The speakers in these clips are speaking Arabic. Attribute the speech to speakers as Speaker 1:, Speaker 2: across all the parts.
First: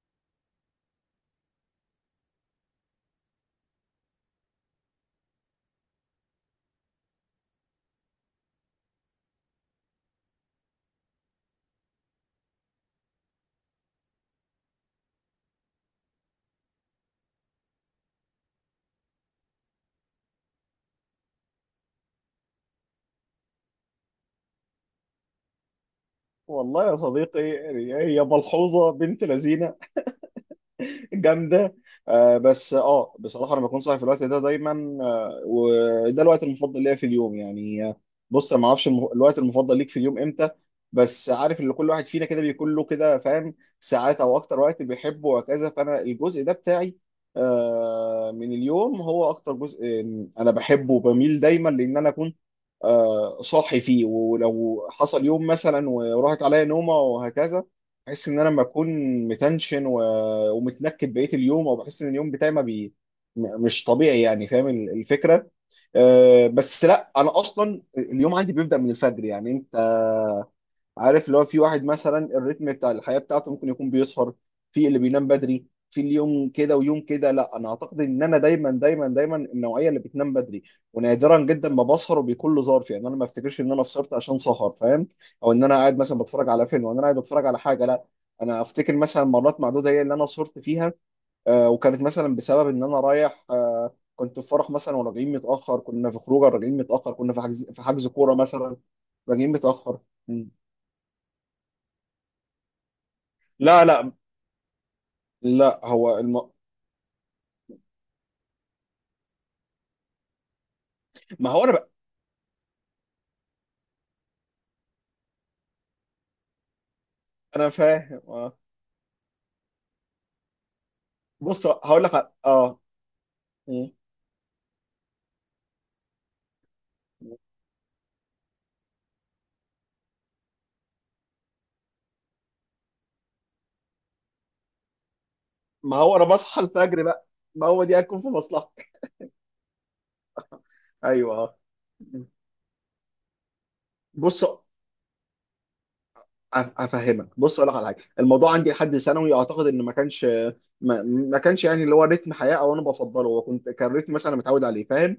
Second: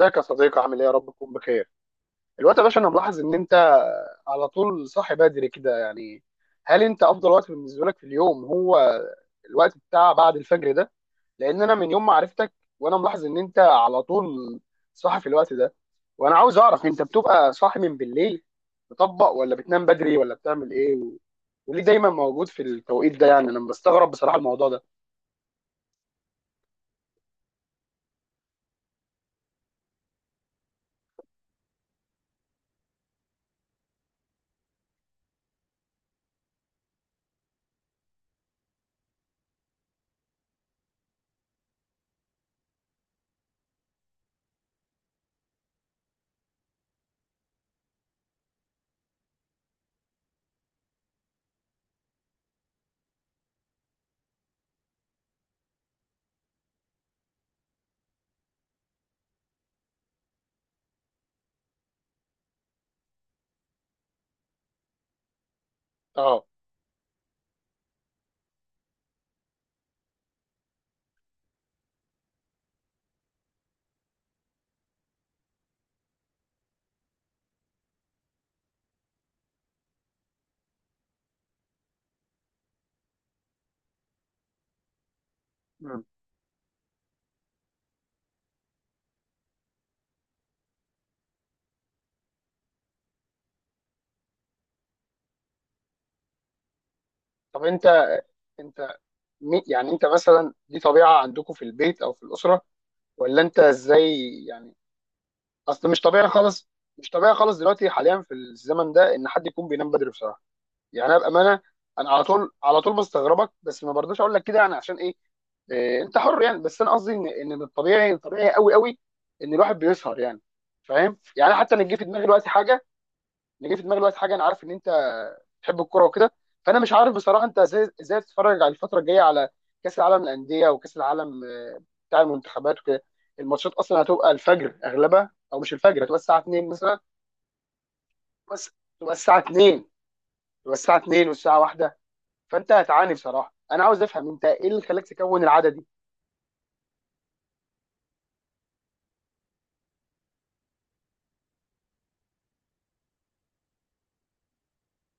Speaker 1: ازيك يا صديقي، عامل ايه؟ يا رب تكون بخير. الوقت يا باشا، انا ملاحظ ان انت على طول صاحي بدري كده يعني. هل انت افضل وقت بالنسبه لك في اليوم هو الوقت بتاع بعد الفجر ده؟ لان انا من يوم ما عرفتك وانا ملاحظ ان انت على طول صاحي في الوقت ده، وانا عاوز اعرف، انت بتبقى صاحي من بالليل تطبق، ولا بتنام بدري، ولا بتعمل ايه، وليه دايما موجود في التوقيت ده؟ يعني انا بستغرب بصراحه الموضوع ده.
Speaker 2: والله يا صديقي، هي ملحوظة بنت لذينة جامدة. بس بصراحة أنا بكون صاحي في الوقت ده دايما. وده الوقت المفضل ليا في اليوم يعني. بص أنا ما أعرفش الوقت المفضل ليك في اليوم إمتى؟ بس عارف إن كل واحد فينا كده بيكون له كده، فاهم، ساعات أو أكتر وقت بيحبه وهكذا. فأنا الجزء ده بتاعي من اليوم هو أكتر جزء أنا بحبه وبميل دايما، لأن أنا أكون صاحي فيه. ولو حصل يوم مثلا وراحت عليا نومه وهكذا، بحس ان انا لما اكون متنشن ومتنكد بقيه اليوم، او بحس ان اليوم بتاعي ما بي م- مش طبيعي، يعني فاهم الفكره.
Speaker 1: اه.
Speaker 2: بس لا، انا اصلا اليوم عندي بيبدا من الفجر، يعني انت عارف اللي هو في واحد مثلا الريتم بتاع الحياة بتاعته ممكن يكون بيسهر، في اللي بينام بدري، في اليوم كده ويوم كده. لا، انا اعتقد ان انا دايما دايما دايما النوعية اللي بتنام بدري، ونادرا جدا ما بسهر، وبيكون له ظرف، يعني انا ما افتكرش ان انا سهرت عشان سهر، فاهم، او ان انا قاعد
Speaker 1: مم.
Speaker 2: مثلا بتفرج على فيلم، او ان انا قاعد بتفرج على حاجة، لا. انا افتكر مثلا مرات معدودة هي اللي انا سهرت فيها، وكانت مثلا بسبب ان انا رايح، كنت في فرح مثلا وراجعين متأخر، كنا في خروجه راجعين متأخر، كنا في
Speaker 1: طب
Speaker 2: حجز في
Speaker 1: انت
Speaker 2: حجز كورة مثلا،
Speaker 1: انت
Speaker 2: راجعين
Speaker 1: مي- يعني
Speaker 2: متأخر.
Speaker 1: انت
Speaker 2: مم.
Speaker 1: مثلا دي طبيعه عندكم في البيت او في الاسره، ولا انت
Speaker 2: لا، لا،
Speaker 1: ازاي يعني؟
Speaker 2: لا.
Speaker 1: اصل مش طبيعي خالص، مش طبيعي خالص دلوقتي حاليا في الزمن ده ان حد يكون بينام بدري بصراحه. يعني انا
Speaker 2: ما
Speaker 1: بامانه،
Speaker 2: هو انا ب...
Speaker 1: انا على طول على طول بستغربك، بس ما برضاش اقول لك كده، يعني عشان ايه؟ إيه، انت حر يعني. بس انا قصدي ان من
Speaker 2: انا
Speaker 1: الطبيعي،
Speaker 2: فاهم.
Speaker 1: طبيعي قوي قوي ان الواحد بيسهر يعني، فاهم؟ يعني
Speaker 2: بص
Speaker 1: حتى انا جه
Speaker 2: هقول
Speaker 1: في
Speaker 2: لك
Speaker 1: دماغي دلوقتي حاجه. انا جاي في
Speaker 2: مم.
Speaker 1: دماغي دلوقتي حاجه، انا عارف ان انت بتحب الكوره وكده، فانا مش عارف بصراحه انت ازاي بتتفرج على الفتره الجايه، على كاس العالم للانديه وكاس العالم بتاع المنتخبات وكده. الماتشات اصلا هتبقى الفجر اغلبها، او مش
Speaker 2: ما
Speaker 1: الفجر، هتبقى
Speaker 2: هو انا
Speaker 1: الساعه
Speaker 2: بصحى
Speaker 1: 2 مثلا،
Speaker 2: الفجر بقى. ما هو دي هتكون في
Speaker 1: بس
Speaker 2: مصلحتك.
Speaker 1: تبقى الساعه 2، تبقى الساعه 2
Speaker 2: ايوه.
Speaker 1: والساعه 1. فانت هتعاني بصراحه. انا عاوز افهم انت
Speaker 2: بص،
Speaker 1: ايه اللي خلاك تكون العاده دي.
Speaker 2: افهمك. بص اقول لك على حاجه. الموضوع عندي لحد ثانوي، اعتقد ان ما كانش، ما كانش يعني اللي هو رتم حياه او انا بفضله، وكنت كان رتم مثلا أنا متعود عليه، فاهم،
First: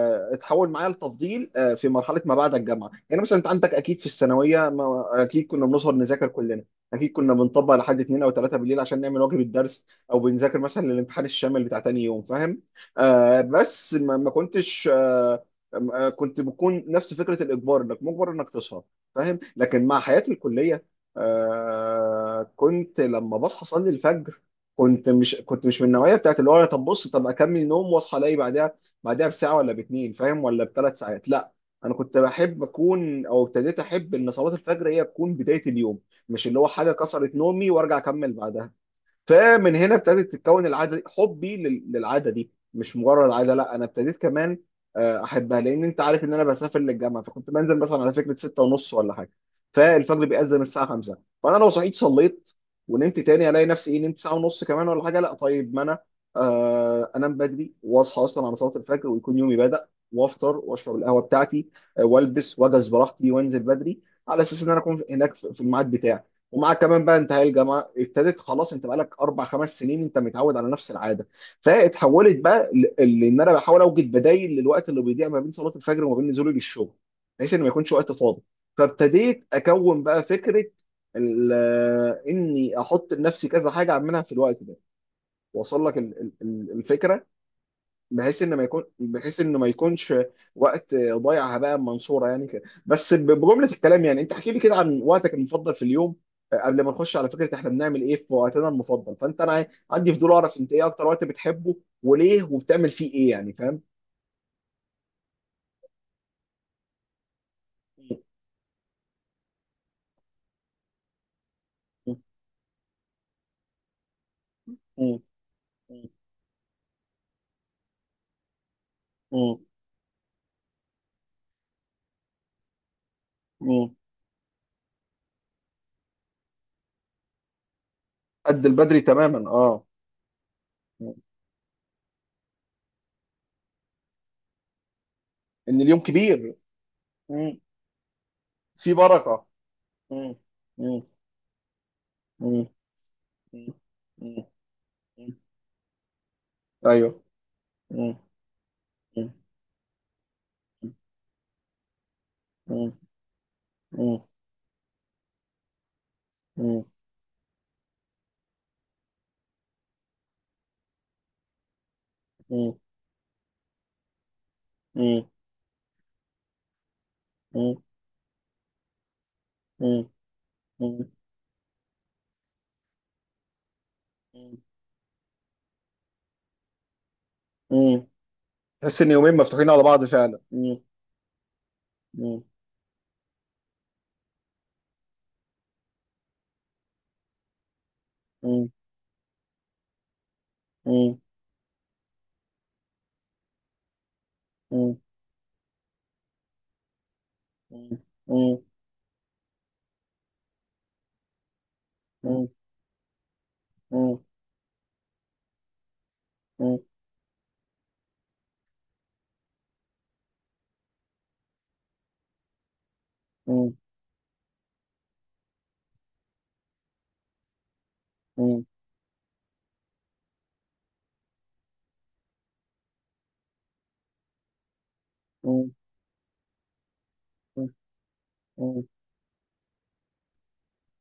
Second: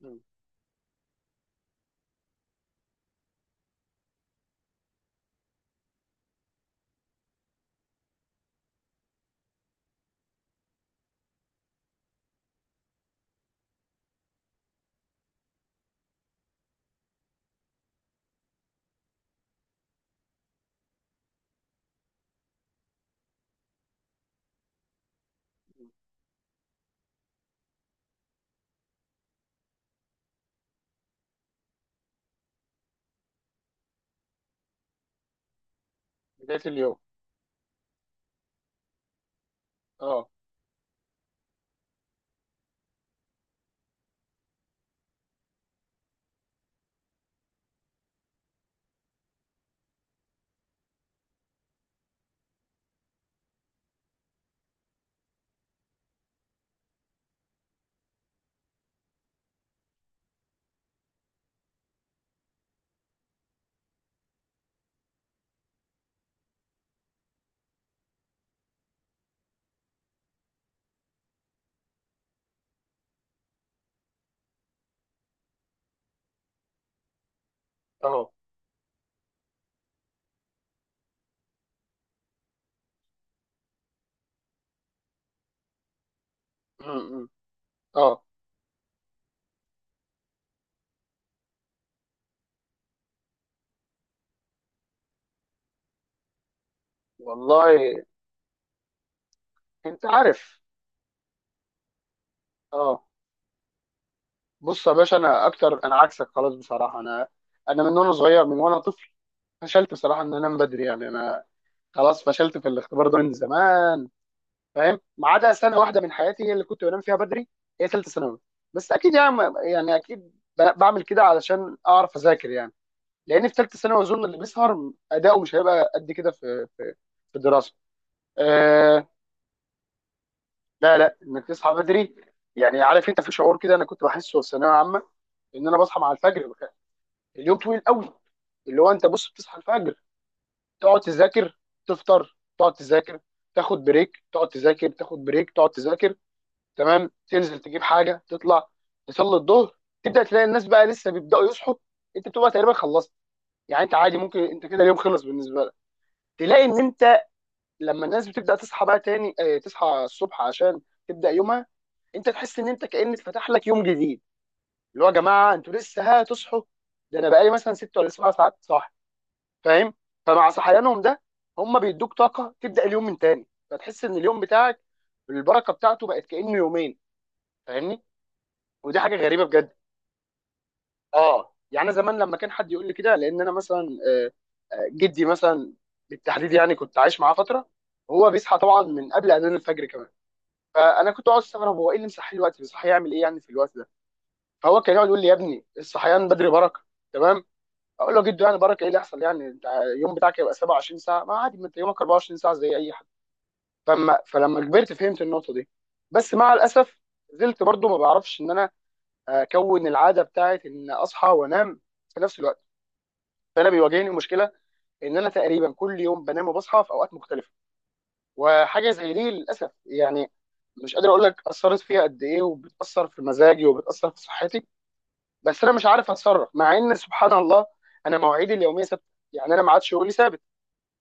Speaker 1: مم.
Speaker 2: اتحول معايا لتفضيل في مرحله ما بعد الجامعه. يعني مثلا انت عندك اكيد في الثانويه، ما اكيد كنا بنسهر نذاكر كلنا. اكيد كنا بنطبق لحد 2 او 3 بالليل عشان نعمل واجب الدرس، او بنذاكر مثلا للامتحان الشامل بتاع تاني يوم، فاهم. بس ما كنتش، كنت بكون نفس فكره الاجبار، انك مجبر انك تسهر، فاهم. لكن مع حياتي الكليه، كنت لما بصحى اصلي الفجر، كنت مش من النوعيه بتاعت اللي هو أنا، طب بص، طب اكمل نوم واصحى الاقي بعدها، بساعه ولا باتنين، فاهم، ولا بثلاث ساعات، لا. انا كنت بحب اكون او ابتديت احب ان صلاه الفجر هي تكون بدايه اليوم، مش اللي
Speaker 1: بدايه
Speaker 2: هو حاجه
Speaker 1: اليوم.
Speaker 2: كسرت نومي وارجع اكمل بعدها. فمن هنا
Speaker 1: اه.
Speaker 2: ابتدت تتكون العاده دي، حبي للعاده دي مش مجرد عاده، لا انا ابتديت كمان احبها، لان انت عارف ان انا بسافر للجامعه، فكنت بنزل مثلا على فكره 6 ونص ولا حاجه، فالفجر بيأذن الساعه 5. فانا لو صحيت صليت ونمت تاني، الاقي نفسي ايه، نمت ساعه ونص كمان ولا حاجه، لا طيب ما انا انام بدري واصحى اصلا على صلاه الفجر ويكون يومي بدأ، وافطر واشرب القهوه بتاعتي، والبس واجهز براحتي وانزل بدري، على اساس ان انا اكون هناك في الميعاد بتاعي. ومعاك كمان بقى انتهاء الجامعه ابتدت، خلاص انت بقالك اربع خمس سنين انت متعود على نفس العاده. فاتحولت بقى، لان انا بحاول اوجد بدايل للوقت اللي بيضيع ما بين صلاه الفجر وما بين نزولي للشغل، بحيث ان ما يكونش وقت
Speaker 1: اه.
Speaker 2: فاضي. فابتديت اكون بقى فكره ال- اني احط لنفسي كذا حاجه اعملها في الوقت ده، واصل لك
Speaker 1: مم، مم.
Speaker 2: الفكره،
Speaker 1: اه.
Speaker 2: بحيث انه ما يكونش وقت ضايع هباء منصوره، يعني كده بس، بجمله الكلام. يعني انت احكي لي كده عن وقتك المفضل في اليوم. قبل ما نخش على فكره احنا
Speaker 1: والله
Speaker 2: بنعمل ايه في وقتنا المفضل، فانت انا
Speaker 1: انت
Speaker 2: عندي فضول اعرف
Speaker 1: عارف.
Speaker 2: انت ايه اكتر وقت بتحبه، وليه، وبتعمل
Speaker 1: اه
Speaker 2: فيه ايه، يعني فاهم.
Speaker 1: بص يا باشا، انا اكتر انا عكسك خلاص بصراحه. انا من وانا
Speaker 2: م-
Speaker 1: صغير، من وانا طفل، فشلت بصراحه ان انا انام بدري. يعني انا خلاص فشلت في الاختبار ده من زمان، فاهم؟
Speaker 2: م-
Speaker 1: ما عدا سنه واحده
Speaker 2: م-
Speaker 1: من حياتي هي اللي كنت بنام فيها بدري، هي ثالثه ثانوي. بس اكيد يعني.
Speaker 2: م-
Speaker 1: يعني اكيد بعمل كده علشان اعرف اذاكر يعني. لان في ثالثه
Speaker 2: م-
Speaker 1: ثانوي اظن اللي بيسهر اداؤه مش هيبقى قد كده في في الدراسه.
Speaker 2: قد البدري
Speaker 1: أه.
Speaker 2: تماما. اه
Speaker 1: لا
Speaker 2: م.
Speaker 1: لا، انك تصحى بدري، يعني عارف انت في شعور كده انا كنت بحسه في ثانويه عامه، ان انا
Speaker 2: ان
Speaker 1: بصحى
Speaker 2: اليوم
Speaker 1: مع الفجر،
Speaker 2: كبير. م.
Speaker 1: اليوم طويل قوي. اللي هو
Speaker 2: في
Speaker 1: انت بص
Speaker 2: بركه.
Speaker 1: بتصحى الفجر،
Speaker 2: م.
Speaker 1: تقعد
Speaker 2: م.
Speaker 1: تذاكر، تفطر،
Speaker 2: م.
Speaker 1: تقعد تذاكر،
Speaker 2: م.
Speaker 1: تاخد بريك،
Speaker 2: م.
Speaker 1: تقعد تذاكر، تاخد بريك، تقعد تذاكر، تمام،
Speaker 2: ايوه.
Speaker 1: تنزل تجيب
Speaker 2: م.
Speaker 1: حاجه، تطلع تصلي الظهر، تبدا تلاقي الناس بقى لسه بيبداوا يصحوا. انت بتبقى تقريبا
Speaker 2: م.
Speaker 1: خلصت. يعني انت عادي،
Speaker 2: مم.
Speaker 1: ممكن انت كده اليوم خلص بالنسبه لك. تلاقي ان
Speaker 2: مم.
Speaker 1: انت لما الناس بتبدا تصحى بقى تاني، اه تصحى الصبح عشان تبدا يومها، انت تحس ان
Speaker 2: مم.
Speaker 1: انت كان اتفتح لك يوم جديد، اللي هو يا
Speaker 2: مم.
Speaker 1: جماعه انتوا لسه هتصحوا، ده انا بقالي مثلا
Speaker 2: مم.
Speaker 1: 6 ولا 7 ساعات صاحي، فاهم؟
Speaker 2: مم.
Speaker 1: فمع صحيانهم
Speaker 2: مم.
Speaker 1: ده، هم بيدوك طاقه تبدا اليوم من تاني، فتحس ان اليوم بتاعك البركه بتاعته بقت كانه يومين، فاهمني؟
Speaker 2: مم.
Speaker 1: ودي
Speaker 2: تحس ان
Speaker 1: حاجه
Speaker 2: يومين
Speaker 1: غريبه
Speaker 2: مفتوحين
Speaker 1: بجد.
Speaker 2: على بعض فعلا. مم.
Speaker 1: اه يعني أنا زمان لما
Speaker 2: مم.
Speaker 1: كان حد يقول لي كده، لان انا مثلا، آه، جدي مثلا بالتحديد، يعني كنت عايش معاه فتره، هو بيصحى
Speaker 2: مم.
Speaker 1: طبعا من قبل اذان الفجر كمان، فانا
Speaker 2: مم.
Speaker 1: كنت اقعد استغرب، هو ايه اللي مصحيه الوقت؟ بيصحى يعمل ايه يعني في الوقت ده؟ فهو كان
Speaker 2: مم.
Speaker 1: يقعد يقول لي يا ابني، الصحيان بدري بركه. تمام. اقول له جدو يعني
Speaker 2: مم.
Speaker 1: بركه ايه اللي يحصل؟ يعني انت اليوم بتاعك يبقى 27 ساعه؟ ما عادي، ما انت يومك 24
Speaker 2: مم.
Speaker 1: ساعه زي اي حد. فلما
Speaker 2: مم.
Speaker 1: فلما كبرت فهمت النقطه دي. بس مع الاسف، زلت برضو ما بعرفش ان انا اكون العاده بتاعت ان اصحى وانام في نفس الوقت، فانا بيواجهني مشكله ان انا تقريبا كل يوم بنام وبصحى في اوقات مختلفه،
Speaker 2: مم.
Speaker 1: وحاجه زي دي للاسف يعني، مش قادر اقول لك اثرت فيها قد ايه، وبتاثر في مزاجي وبتاثر في صحتي. بس
Speaker 2: مم.
Speaker 1: انا مش عارف اتصرف، مع ان سبحان الله انا مواعيدي اليوميه
Speaker 2: مم.
Speaker 1: ثابته. يعني انا ما عادش شغلي ثابت،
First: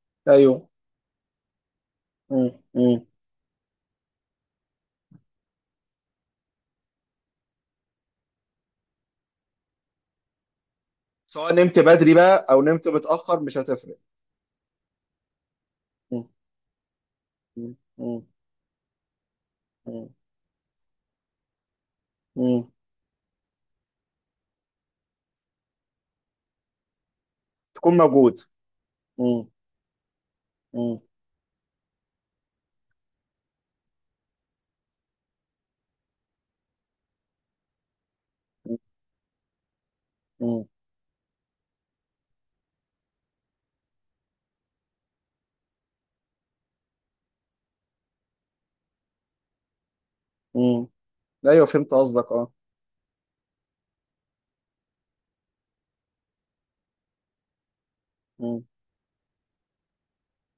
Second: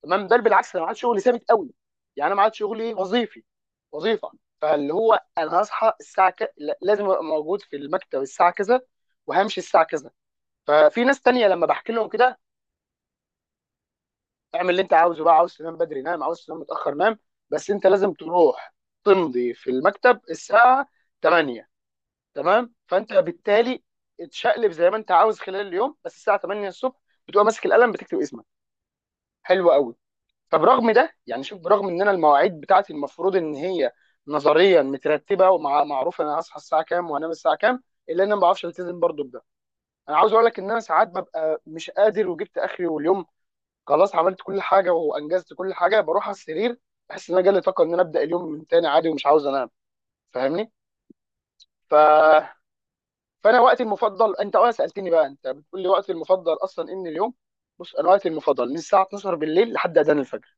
Speaker 1: تمام، بل
Speaker 2: ايوه.
Speaker 1: بالعكس انا معاد شغلي ثابت قوي. يعني انا
Speaker 2: مم.
Speaker 1: معاد شغلي
Speaker 2: مم.
Speaker 1: وظيفي، وظيفه. فاللي هو انا هصحى الساعه لازم ابقى موجود في المكتب الساعه كذا، وهمشي الساعه كذا. ففي ناس تانية
Speaker 2: سواء
Speaker 1: لما
Speaker 2: نمت
Speaker 1: بحكي لهم
Speaker 2: بدري
Speaker 1: كده،
Speaker 2: بقى او نمت متاخر مش هتفرق.
Speaker 1: اعمل اللي انت عاوزه بقى، عاوز تنام بدري نام،
Speaker 2: مم.
Speaker 1: عاوز تنام متاخر نام، بس
Speaker 2: مم.
Speaker 1: انت لازم تروح تمضي في
Speaker 2: مم.
Speaker 1: المكتب الساعه 8.
Speaker 2: مم.
Speaker 1: تمام. فانت بالتالي اتشقلب زي ما انت عاوز خلال اليوم، بس الساعه 8 الصبح بتبقى ماسك القلم
Speaker 2: تكون
Speaker 1: بتكتب
Speaker 2: موجود.
Speaker 1: اسمك.
Speaker 2: مم.
Speaker 1: حلو قوي. فبرغم
Speaker 2: مم.
Speaker 1: ده يعني شوف، برغم ان انا المواعيد بتاعتي المفروض ان هي نظريا مترتبه ومعروف انا هصحى الساعه كام وانام الساعه كام، الا ان انا ما بعرفش التزم برضه بده. انا عاوز اقول لك
Speaker 2: مم.
Speaker 1: ان انا ساعات ببقى مش قادر، وجبت اخري واليوم خلاص عملت كل حاجه وانجزت كل حاجه، بروح على السرير، بحس ان انا جالي طاقه ان انا ابدا اليوم من تاني عادي، ومش عاوز انام، فاهمني؟
Speaker 2: مم. ايوه
Speaker 1: ف...
Speaker 2: فهمت قصدك. اه
Speaker 1: فانا وقتي المفضل، انت اه سالتني بقى، انت بتقول لي وقتي المفضل اصلا ان اليوم، بص انا وقتي
Speaker 2: مم.
Speaker 1: المفضل من الساعه 12 بالليل لحد اذان الفجر.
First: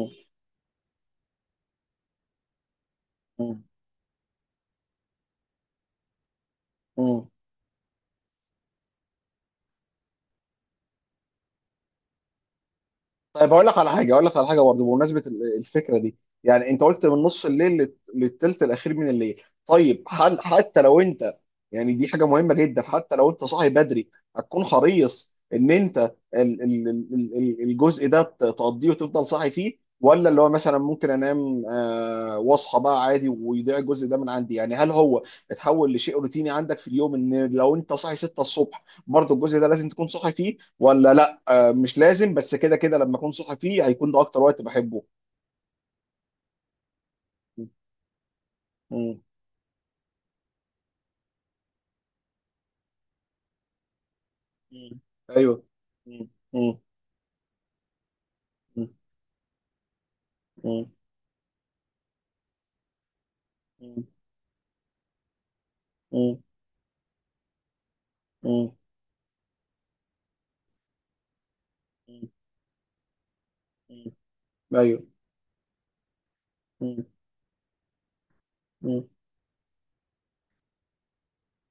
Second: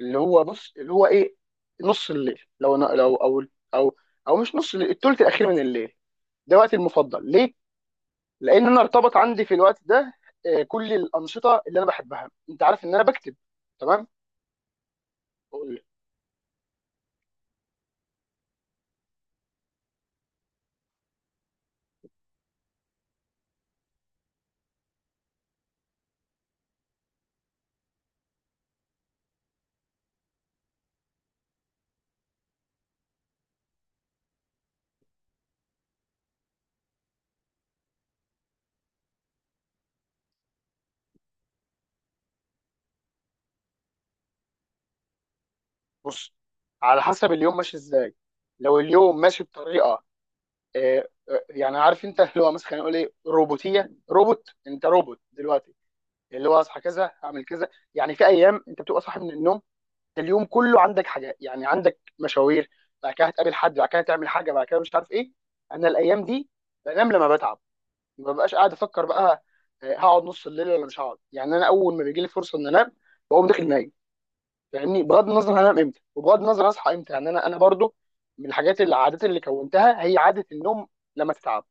Speaker 1: اللي هو بص اللي هو ايه، نص الليل، لو أنا لو او
Speaker 2: مم.
Speaker 1: او او مش نص الليل، الثلث الاخير من الليل. ده وقتي
Speaker 2: مم.
Speaker 1: المفضل. ليه؟ لان انا ارتبط عندي في الوقت ده كل الانشطه اللي انا بحبها. انت عارف ان انا بكتب،
Speaker 2: طيب اقول لك على
Speaker 1: تمام؟
Speaker 2: حاجه، برضه بمناسبه
Speaker 1: بقول لك،
Speaker 2: الفكره دي. يعني انت قلت من نص الليل للتلت الاخير من الليل. طيب، هل حتى لو انت، يعني دي حاجه مهمه جدا، حتى لو انت صاحي بدري هتكون حريص ان انت ال ال ال ال الجزء ده تقضيه وتفضل صاحي فيه، ولا اللي هو مثلا ممكن انام واصحى بقى عادي ويضيع الجزء ده من عندي؟ يعني هل هو اتحول لشيء روتيني عندك في اليوم ان لو انت صاحي 6 الصبح برضه الجزء ده لازم تكون صاحي فيه ولا لا؟ مش لازم، بس كده كده لما اكون صاحي فيه هيكون ده اكتر وقت بحبه.
Speaker 1: بص، على حسب اليوم ماشي ازاي. لو اليوم
Speaker 2: مم.
Speaker 1: ماشي بطريقه يعني عارف انت، اللي هو مثلا نقول ايه، روبوتيه، روبوت، انت
Speaker 2: مم.
Speaker 1: روبوت
Speaker 2: ايوه.
Speaker 1: دلوقتي،
Speaker 2: مم.
Speaker 1: اللي هو
Speaker 2: مم.
Speaker 1: اصحى كذا اعمل كذا. يعني في ايام انت
Speaker 2: مم.
Speaker 1: بتبقى صاحي من النوم، اليوم كله
Speaker 2: مم.
Speaker 1: عندك حاجات، يعني عندك مشاوير، بعد كده هتقابل حد، بعد كده تعمل حاجه، بعد كده مش عارف ايه. انا الايام
Speaker 2: مم.
Speaker 1: دي بنام لما بتعب. ما ببقاش قاعد
Speaker 2: مم.
Speaker 1: افكر بقى هقعد نص الليل ولا مش هقعد. يعني انا اول ما بيجي لي
Speaker 2: مم.
Speaker 1: فرصه ان انام، بقوم داخل نايم،
Speaker 2: مم. ايوه.
Speaker 1: فاهمني؟ بغض النظر هنام امتى وبغض النظر اصحى
Speaker 2: مم.
Speaker 1: امتى، يعني انا برضو من الحاجات، اللي
Speaker 2: مم.
Speaker 1: العادات اللي كونتها هي عاده النوم لما تتعب،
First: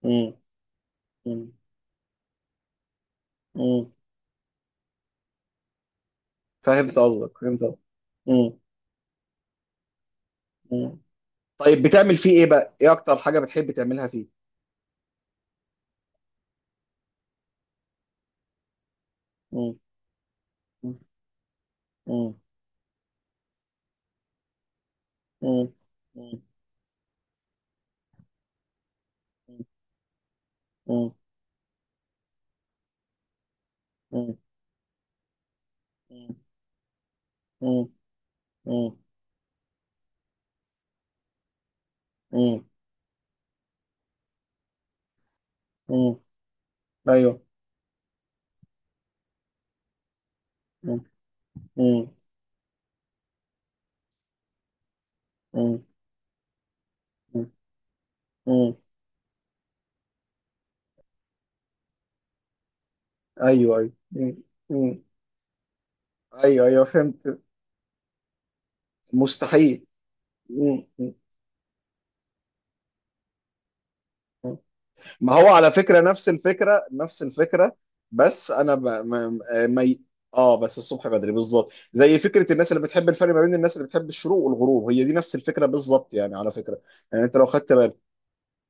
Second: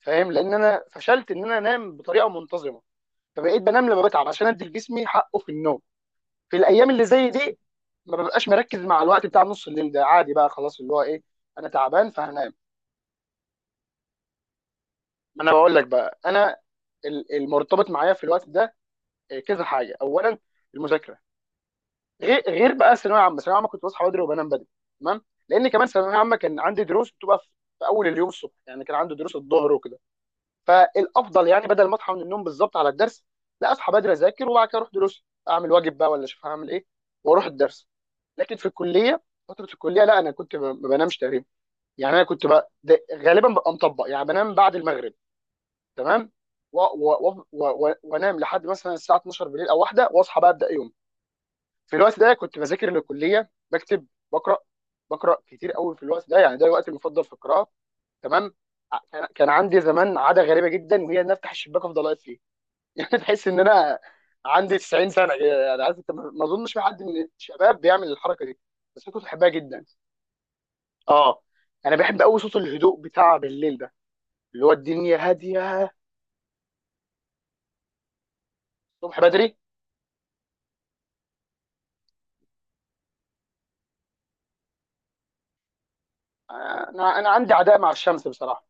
Speaker 1: فاهم؟
Speaker 2: مم.
Speaker 1: لان انا فشلت ان
Speaker 2: مم.
Speaker 1: انا انام بطريقه منتظمه، فبقيت بنام
Speaker 2: مم.
Speaker 1: لما بتعب عشان ادي لجسمي حقه في النوم. في الايام
Speaker 2: فهمت
Speaker 1: اللي زي
Speaker 2: قصدك
Speaker 1: دي
Speaker 2: فهمت قصدك.
Speaker 1: ما ببقاش
Speaker 2: مم.
Speaker 1: مركز مع الوقت بتاع نص الليل ده، عادي بقى خلاص، اللي
Speaker 2: مم.
Speaker 1: هو ايه، انا
Speaker 2: طيب
Speaker 1: تعبان
Speaker 2: بتعمل فيه ايه
Speaker 1: فهنام.
Speaker 2: بقى؟ ايه اكتر حاجة بتحب تعملها فيه؟
Speaker 1: ما انا بقول لك بقى انا، المرتبط معايا في الوقت ده كذا
Speaker 2: مم.
Speaker 1: حاجه. اولا،
Speaker 2: مم.
Speaker 1: المذاكره.
Speaker 2: مم.
Speaker 1: غير بقى الثانويه عامه، الثانويه عامه كنت بصحى بدري وبنام بدري، تمام. لان
Speaker 2: مم.
Speaker 1: كمان الثانويه عامه
Speaker 2: مم.
Speaker 1: كان عندي دروس بتبقى في اول اليوم، الصبح يعني. كان عندي دروس الظهر وكده،
Speaker 2: مم.
Speaker 1: فالافضل يعني بدل ما اصحى من النوم بالظبط على الدرس، لا اصحى بدري
Speaker 2: مم.
Speaker 1: اذاكر وبعد كده اروح دروس، اعمل واجب بقى، ولا اشوف هعمل ايه واروح الدرس.
Speaker 2: مم.
Speaker 1: لكن في
Speaker 2: مم.
Speaker 1: الكليه، فتره الكليه لا، انا كنت ما بنامش تقريبا. يعني انا كنت
Speaker 2: مم.
Speaker 1: بقى غالبا ببقى مطبق يعني، بنام بعد المغرب،
Speaker 2: مم.
Speaker 1: تمام،
Speaker 2: ايوه.
Speaker 1: وانام لحد مثلا الساعه 12 بالليل او واحده، واصحى بقى ابدا يوم.
Speaker 2: مم.
Speaker 1: في
Speaker 2: مم.
Speaker 1: الوقت ده كنت بذاكر للكليه، بكتب، بقرا بقرا كتير
Speaker 2: مم.
Speaker 1: قوي في الوقت ده. يعني ده الوقت المفضل في القراءه، تمام.
Speaker 2: مم.
Speaker 1: كان عندي زمان عاده غريبه جدا، وهي ان افتح الشباك افضل اقرا. يعني تحس ان
Speaker 2: ايوه ايوه.
Speaker 1: انا
Speaker 2: مم.
Speaker 1: عندي
Speaker 2: مم.
Speaker 1: 90 سنه كده، يعني عارف انت، ما
Speaker 2: ايوه
Speaker 1: اظنش في
Speaker 2: ايوه
Speaker 1: حد من
Speaker 2: فهمت.
Speaker 1: الشباب بيعمل الحركه دي، بس انا كنت بحبها
Speaker 2: مستحيل.
Speaker 1: جدا.
Speaker 2: مم. مم.
Speaker 1: اه. انا بحب قوي صوت الهدوء بتاع بالليل ده،
Speaker 2: مم.
Speaker 1: اللي هو الدنيا
Speaker 2: ما هو على
Speaker 1: هاديه
Speaker 2: فكره نفس الفكره نفس الفكره. بس انا ب...
Speaker 1: الصبح
Speaker 2: ما...
Speaker 1: بدري.
Speaker 2: ما... ي- اه بس الصبح بدري بالظبط زي فكره الناس اللي بتحب، الفرق ما بين الناس اللي بتحب الشروق والغروب هي دي نفس الفكره بالظبط يعني، على فكره.
Speaker 1: انا
Speaker 2: يعني
Speaker 1: انا
Speaker 2: انت لو
Speaker 1: عندي
Speaker 2: خدت
Speaker 1: عداء مع
Speaker 2: بالك.
Speaker 1: الشمس بصراحه، ما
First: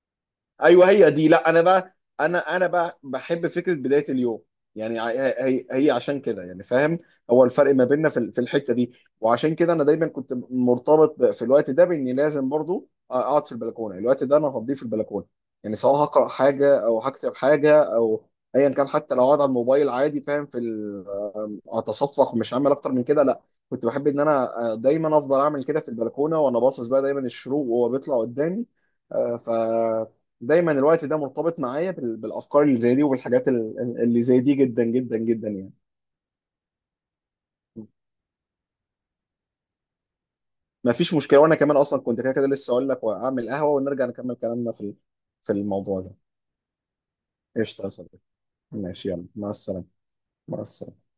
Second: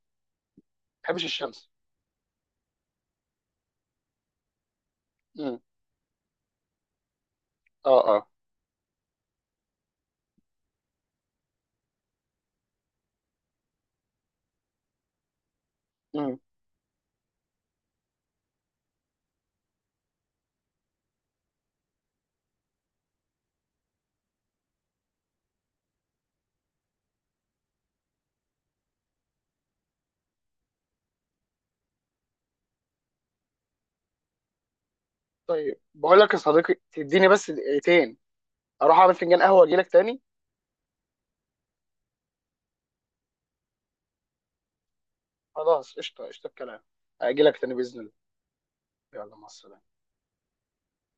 Speaker 2: ايوه هي
Speaker 1: بحبش
Speaker 2: دي. لا انا
Speaker 1: الشمس.
Speaker 2: بقى، انا بقى بحب فكره بدايه اليوم. يعني
Speaker 1: امم.
Speaker 2: هي هي عشان كده، يعني فاهم، هو الفرق ما
Speaker 1: اه.
Speaker 2: بيننا في
Speaker 1: اه.
Speaker 2: في الحته دي. وعشان كده انا دايما كنت مرتبط في الوقت ده باني لازم برضو اقعد في البلكونه، الوقت ده انا هقضيه في البلكونه، يعني سواء هقرا
Speaker 1: امم.
Speaker 2: حاجه او هكتب حاجه، او ايا كان، حتى لو اقعد على الموبايل عادي، فاهم، في اتصفق مش هعمل اكتر من كده، لا. كنت بحب ان انا دايما افضل اعمل كده في البلكونه، وانا باصص بقى دايما الشروق وهو بيطلع قدامي، آه، ف دايما الوقت ده مرتبط معايا بالافكار اللي زي دي، وبالحاجات اللي زي دي، جدا جدا جدا يعني.
Speaker 1: طيب بقول لك يا صديقي، تديني بس دقيقتين، اروح اعمل فنجان قهوه واجي لك تاني.
Speaker 2: ما فيش مشكله، وانا كمان اصلا كنت كده كده لسه اقول لك واعمل قهوه، ونرجع نكمل كلامنا في في
Speaker 1: خلاص،
Speaker 2: الموضوع ده.
Speaker 1: قشطه، قشطه الكلام. اجي لك تاني
Speaker 2: قشطه يا
Speaker 1: باذن الله.
Speaker 2: صديقي، ماشي يلا،
Speaker 1: يلا مع
Speaker 2: مع السلامه.
Speaker 1: السلامه.
Speaker 2: مع السلامه.